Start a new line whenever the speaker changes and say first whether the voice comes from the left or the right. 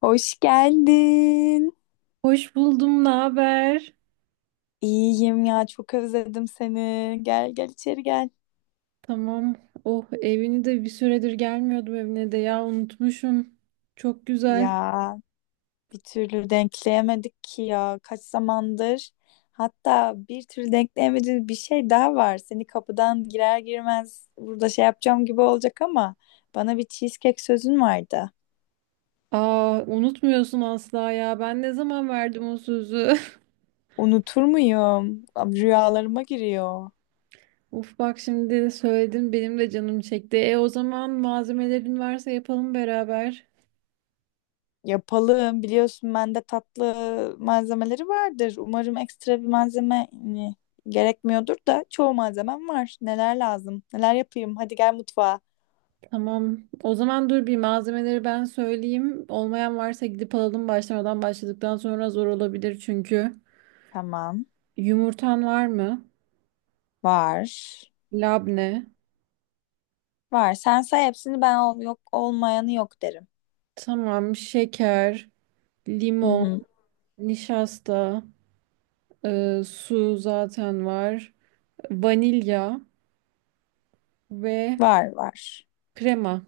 left: Hoş geldin.
right: Hoş buldum, ne haber?
left: İyiyim ya çok özledim seni. Gel gel içeri gel.
right: Tamam. Oh, evini de bir süredir gelmiyordum evine de ya unutmuşum. Çok güzel.
left: Ya bir türlü denkleyemedik ki ya kaç zamandır. Hatta bir türlü denkleyemediğimiz bir şey daha var. Seni kapıdan girer girmez burada şey yapacağım gibi olacak ama bana bir cheesecake sözün vardı.
right: Aa, unutmuyorsun asla ya. Ben ne zaman verdim o sözü?
left: Unutur muyum? Abi, rüyalarıma giriyor.
right: Uf bak şimdi söyledim benim de canım çekti. E o zaman malzemelerin varsa yapalım beraber.
left: Yapalım. Biliyorsun bende tatlı malzemeleri vardır. Umarım ekstra bir malzeme hani, gerekmiyordur da çoğu malzemem var. Neler lazım? Neler yapayım? Hadi gel mutfağa.
right: Tamam. O zaman dur bir malzemeleri ben söyleyeyim. Olmayan varsa gidip alalım başladıktan sonra zor olabilir çünkü.
left: Tamam.
right: Yumurtan var mı?
left: Var.
right: Labne.
left: Var. Sen say hepsini ben ol yok olmayanı yok derim.
right: Tamam, şeker,
left: Hı
right: limon,
left: hı.
right: nişasta, su zaten var, vanilya ve
left: Var var.
right: krema.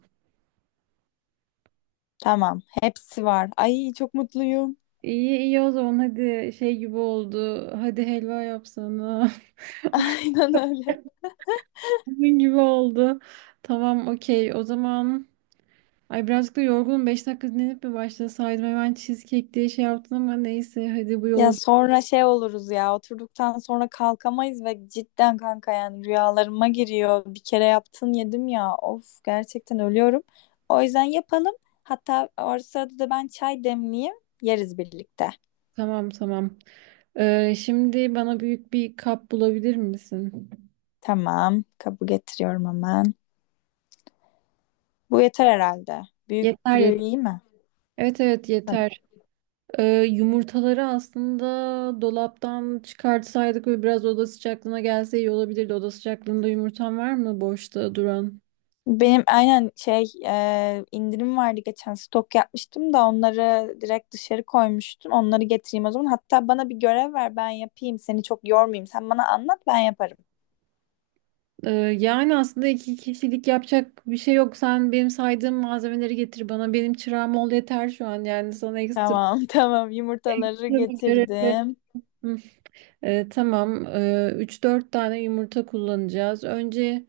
left: Tamam. Hepsi var. Ay çok mutluyum.
right: İyi iyi o zaman hadi şey gibi oldu. Hadi helva yapsana.
left: Aynen öyle.
right: Bunun gibi oldu. Tamam, okey o zaman. Ay birazcık da yorgunum. 5 dakika dinlenip mi başlasaydım? Hemen cheesecake diye şey yaptın ama neyse hadi bu
left: Ya
right: yola.
left: sonra şey oluruz ya oturduktan sonra kalkamayız ve cidden kanka yani rüyalarıma giriyor. Bir kere yaptın yedim ya of gerçekten ölüyorum. O yüzden yapalım. Hatta o sırada da ben çay demleyeyim yeriz birlikte.
right: Tamam. Şimdi bana büyük bir kap bulabilir misin?
left: Tamam kabul getiriyorum hemen. Bu yeter herhalde.
right: Yeter
left: Büyüklüğü
right: yeter.
left: iyi mi?
right: Evet evet yeter. Ee, Yumurtaları aslında dolaptan çıkartsaydık ve biraz oda sıcaklığına gelse iyi olabilirdi. Oda sıcaklığında yumurtan var mı boşta duran?
left: Benim aynen şey indirim vardı geçen stok yapmıştım da onları direkt dışarı koymuştum. Onları getireyim o zaman. Hatta bana bir görev ver ben yapayım. Seni çok yormayayım. Sen bana anlat ben yaparım.
right: Ee, Yani aslında iki kişilik yapacak bir şey yok. Sen benim saydığım malzemeleri getir bana. Benim çırağım ol yeter şu an. Yani sana ekstra
left: Tamam tamam yumurtaları
right: bir görev.
left: getirdim.
right: Hı. Tamam. 3-4 tane yumurta kullanacağız. Önce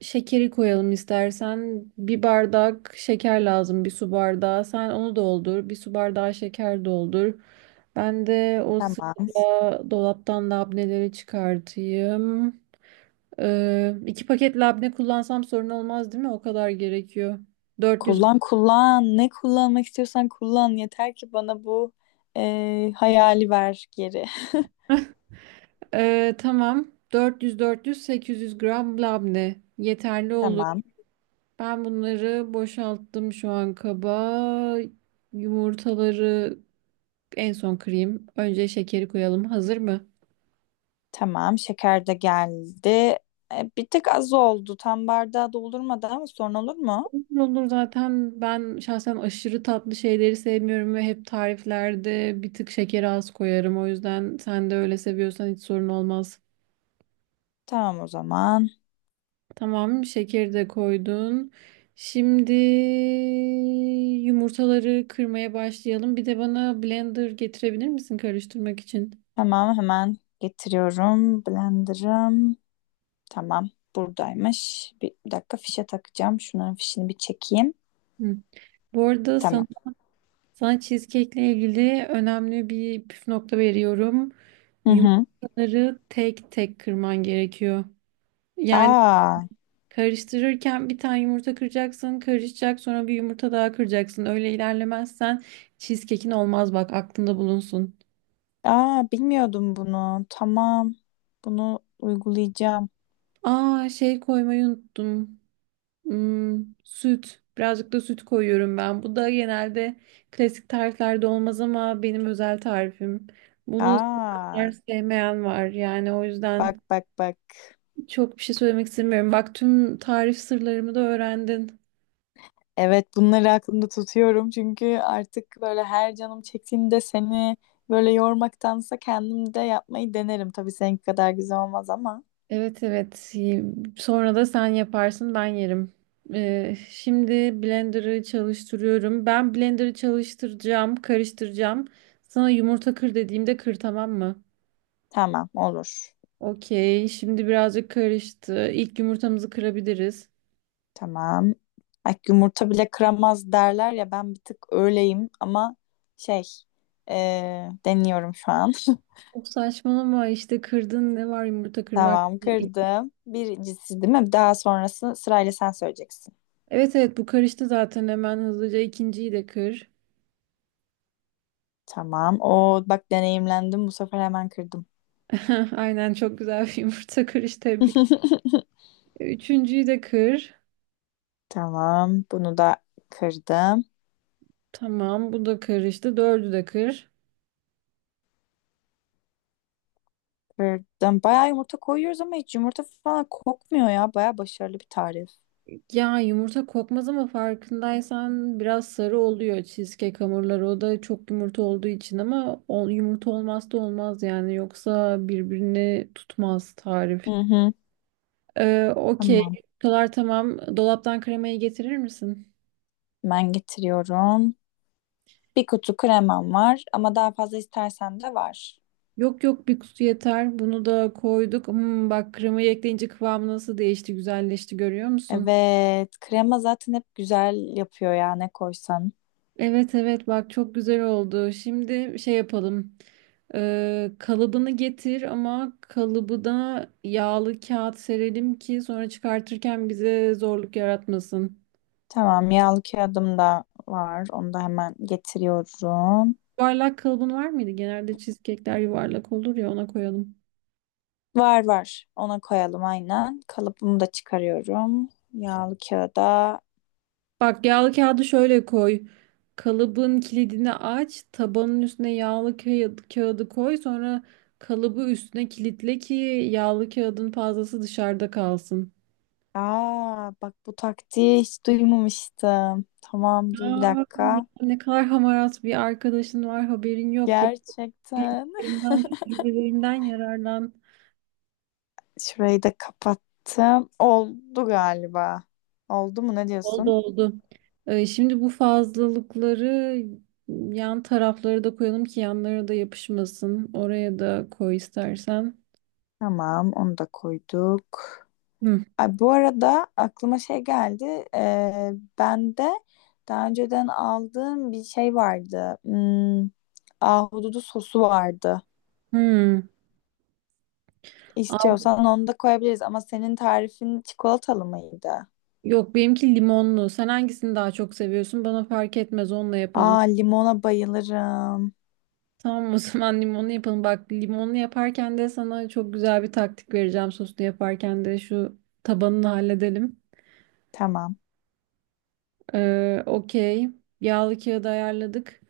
right: Şekeri koyalım istersen. Bir bardak şeker lazım, bir su bardağı. Sen onu doldur, bir su bardağı şeker doldur. Ben de o
left: Tamam.
right: sırada dolaptan labneleri çıkartayım. İki paket labne kullansam sorun olmaz değil mi? O kadar gerekiyor. 400
left: Kullan kullan. Ne kullanmak istiyorsan kullan. Yeter ki bana bu hayali ver geri.
right: Ee, tamam. 400 800 gram labne yeterli olur.
left: Tamam.
right: Ben bunları boşalttım şu an kaba. Yumurtaları en son kırayım. Önce şekeri koyalım. Hazır mı?
left: Tamam. Şeker de geldi. Bir tık az oldu. Tam bardağı doldurmadı ama sorun olur mu?
right: Olur olur, zaten ben şahsen aşırı tatlı şeyleri sevmiyorum ve hep tariflerde bir tık şekeri az koyarım. O yüzden sen de öyle seviyorsan hiç sorun olmaz.
left: Tamam o zaman.
right: Tamam, şekeri de koydun. Şimdi yumurtaları kırmaya başlayalım. Bir de bana blender getirebilir misin karıştırmak için?
left: Tamam hemen getiriyorum. Blender'ım. Tamam. Buradaymış. Bir dakika fişe takacağım. Şunların fişini bir çekeyim.
right: Hı. Bu arada
left: Tamam.
right: sana cheesecake'le ilgili önemli bir püf nokta veriyorum.
left: Hı hı.
right: Yumurtaları tek tek kırman gerekiyor. Yani
left: Aa,
right: karıştırırken bir tane yumurta kıracaksın, karışacak, sonra bir yumurta daha kıracaksın. Öyle ilerlemezsen cheesecake'in olmaz, bak aklında bulunsun.
left: aa, bilmiyordum bunu. Tamam. Bunu uygulayacağım.
right: Aa, şey koymayı unuttum. Hmm, süt. Birazcık da süt koyuyorum ben. Bu da genelde klasik tariflerde olmaz ama benim özel tarifim. Bunu
left: Aa,
right: sevenler sevmeyen var. Yani o
left: bak
right: yüzden
left: bak bak.
right: çok bir şey söylemek istemiyorum. Bak tüm tarif sırlarımı da öğrendin.
left: Evet bunları aklımda tutuyorum. Çünkü artık böyle her canım çektiğinde seni böyle yormaktansa kendim de yapmayı denerim. Tabii seninki kadar güzel olmaz ama.
right: Evet evet. Sonra da sen yaparsın, ben yerim. Şimdi blender'ı çalıştırıyorum. Ben blender'ı çalıştıracağım, karıştıracağım. Sana yumurta kır dediğimde kır, tamam mı?
left: Tamam olur.
right: Okey. Şimdi birazcık karıştı. İlk yumurtamızı kırabiliriz.
left: Tamam. Ay, yumurta bile kıramaz derler ya ben bir tık öyleyim ama şey deniyorum şu an.
right: Çok saçmalama işte, kırdın ne var yumurta kırmak?
left: Tamam kırdım. Birincisi değil mi? Daha sonrası sırayla sen söyleyeceksin.
right: Evet evet, bu karıştı zaten, hemen hızlıca ikinciyi de kır.
left: Tamam. O bak deneyimlendim. Bu sefer hemen kırdım.
right: Aynen, çok güzel bir yumurta kırış, tebrik. Üçüncüyü de kır.
left: Tamam. Bunu da kırdım.
right: Tamam, bu da karıştı. Dördü de kır.
left: Kırdım. Bayağı yumurta koyuyoruz ama hiç yumurta falan kokmuyor ya. Bayağı başarılı bir tarif.
right: Ya yumurta kokmaz ama farkındaysan biraz sarı oluyor cheesecake hamurları. O da çok yumurta olduğu için ama yumurta olmazsa olmaz yani. Yoksa birbirini tutmaz
left: Hı
right: tarif.
left: hı.
right: Okey.
left: Tamam.
right: Yumurtalar tamam. Dolaptan kremayı getirir misin?
left: Ben getiriyorum. Bir kutu kremam var ama daha fazla istersen de var.
right: Yok yok, bir kutu yeter. Bunu da koyduk. Hmm, bak kremayı ekleyince kıvamı nasıl değişti, güzelleşti, görüyor musun?
left: Evet, krema zaten hep güzel yapıyor ya ne koysan.
right: Evet evet, bak çok güzel oldu. Şimdi şey yapalım. Kalıbını getir ama kalıbı da yağlı kağıt serelim ki sonra çıkartırken bize zorluk yaratmasın.
left: Tamam, yağlı kağıdım da var. Onu da hemen getiriyorum.
right: Yuvarlak kalıbın var mıydı? Genelde cheesecake'ler yuvarlak olur ya, ona koyalım.
left: Var var. Ona koyalım aynen. Kalıbımı da çıkarıyorum. Yağlı kağıda.
right: Bak yağlı kağıdı şöyle koy. Kalıbın kilidini aç, tabanın üstüne yağlı kağıdı koy, sonra kalıbı üstüne kilitle ki yağlı kağıdın fazlası dışarıda kalsın.
left: Aa, bak bu taktiği hiç duymamıştım. Tamam, dur bir
right: Ya,
left: dakika.
right: ne kadar hamarat bir arkadaşın var haberin yok. Benim
left: Gerçekten.
right: bilgilerimden, tecrübelerimden yararlan.
left: Şurayı da kapattım. Oldu galiba. Oldu mu ne
right: Oldu
left: diyorsun?
right: oldu. Şimdi bu fazlalıkları yan tarafları da koyalım ki yanlara da yapışmasın. Oraya da koy istersen.
left: Tamam, onu da koyduk.
right: Hı.
left: Ay, bu arada aklıma şey geldi. Ee, Ben de daha önceden aldığım bir şey vardı. Hmm, ahududu sosu vardı.
right: Hı. Aa,
left: İstiyorsan onu da koyabiliriz ama senin tarifin çikolatalı mıydı?
right: yok benimki limonlu. Sen hangisini daha çok seviyorsun? Bana fark etmez, onunla yapalım.
left: Aa, limona bayılırım.
right: Tamam, o zaman limonlu yapalım. Bak limonlu yaparken de sana çok güzel bir taktik vereceğim. Soslu yaparken de şu tabanını halledelim.
left: Tamam.
right: Okey. Yağlı kağıdı ayarladık.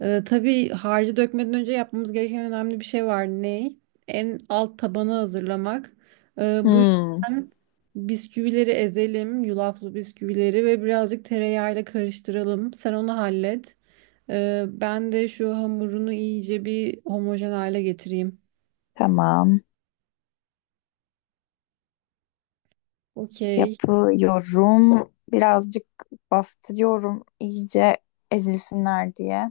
right: Tabii harcı dökmeden önce yapmamız gereken önemli bir şey var. Ne? En alt tabanı hazırlamak. Bu
left: Hmm,
right: yüzden bisküvileri ezelim. Yulaflı bisküvileri ve birazcık tereyağıyla karıştıralım. Sen onu hallet. Ben de şu hamurunu iyice bir homojen hale getireyim.
left: tamam.
right: Okey.
left: Yapıyorum. Birazcık bastırıyorum iyice ezilsinler diye.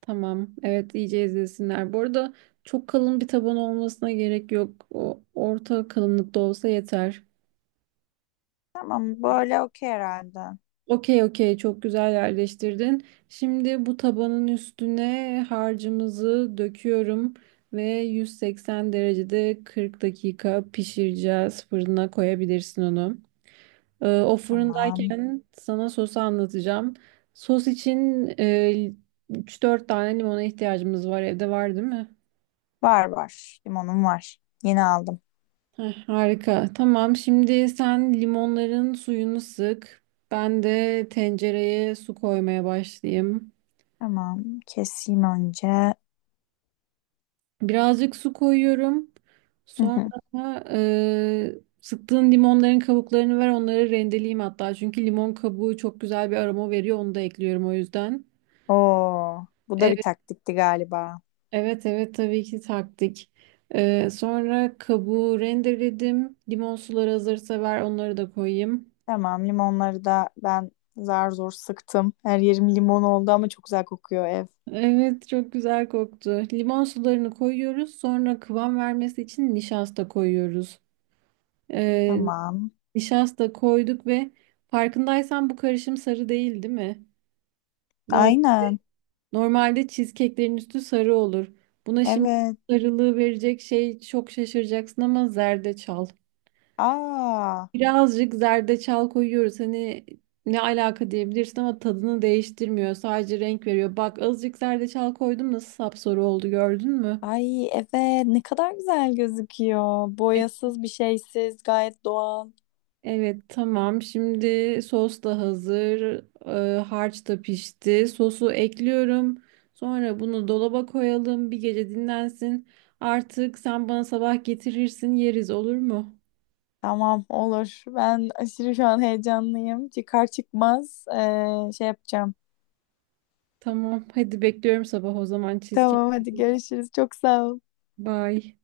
right: Tamam. Evet iyice izlesinler. Bu arada çok kalın bir taban olmasına gerek yok. O orta kalınlıkta olsa yeter.
left: Tamam, böyle okey herhalde.
right: Okey okey, çok güzel yerleştirdin. Şimdi bu tabanın üstüne harcımızı döküyorum ve 180 derecede 40 dakika pişireceğiz. Fırına koyabilirsin onu. O
left: Tamam.
right: fırındayken sana sosu anlatacağım. Sos için 3-4 tane limona ihtiyacımız var. Evde var değil mi?
left: Var var. Limonum var. Yeni aldım.
right: Heh, harika. Tamam. Şimdi sen limonların suyunu sık. Ben de tencereye su koymaya başlayayım.
left: Tamam. Keseyim önce.
right: Birazcık su koyuyorum.
left: Hı
right: Sonra
left: hı.
right: e, sıktığın limonların kabuklarını ver. Onları rendeleyeyim hatta. Çünkü limon kabuğu çok güzel bir aroma veriyor. Onu da ekliyorum o yüzden.
left: Oo, bu da bir
right: Evet,
left: taktikti galiba.
right: evet tabii ki taktik. E, sonra kabuğu rendeledim. Limon suları hazırsa ver. Onları da koyayım.
left: Tamam. Limonları da ben zar zor sıktım. Her yerim limon oldu ama çok güzel kokuyor ev.
right: Evet çok güzel koktu. Limon sularını koyuyoruz. Sonra kıvam vermesi için nişasta koyuyoruz. Ee,
left: Tamam.
right: Nişasta koyduk ve farkındaysan bu karışım sarı değil, değil mi? Norm-
left: Aynen.
right: Normalde cheesecake'lerin üstü sarı olur. Buna şimdi
left: Evet.
right: sarılığı verecek şey çok şaşıracaksın ama zerdeçal.
left: Aa.
right: Birazcık zerdeçal koyuyoruz. Hani ne alaka diyebilirsin ama tadını değiştirmiyor. Sadece renk veriyor. Bak azıcık zerdeçal koydum, nasıl sapsarı oldu gördün mü?
left: Ay evet ne kadar güzel gözüküyor. Boyasız bir şeysiz gayet doğal.
right: Evet tamam. Şimdi sos da hazır. Harç da pişti. Sosu ekliyorum. Sonra bunu dolaba koyalım. Bir gece dinlensin. Artık sen bana sabah getirirsin, yeriz, olur mu?
left: Tamam olur. Ben aşırı şu an heyecanlıyım. Çıkar çıkmaz şey yapacağım.
right: Tamam. Hadi bekliyorum sabah o zaman
left: Tamam
right: cheesecake.
left: hadi görüşürüz. Çok sağ ol.
right: Bye.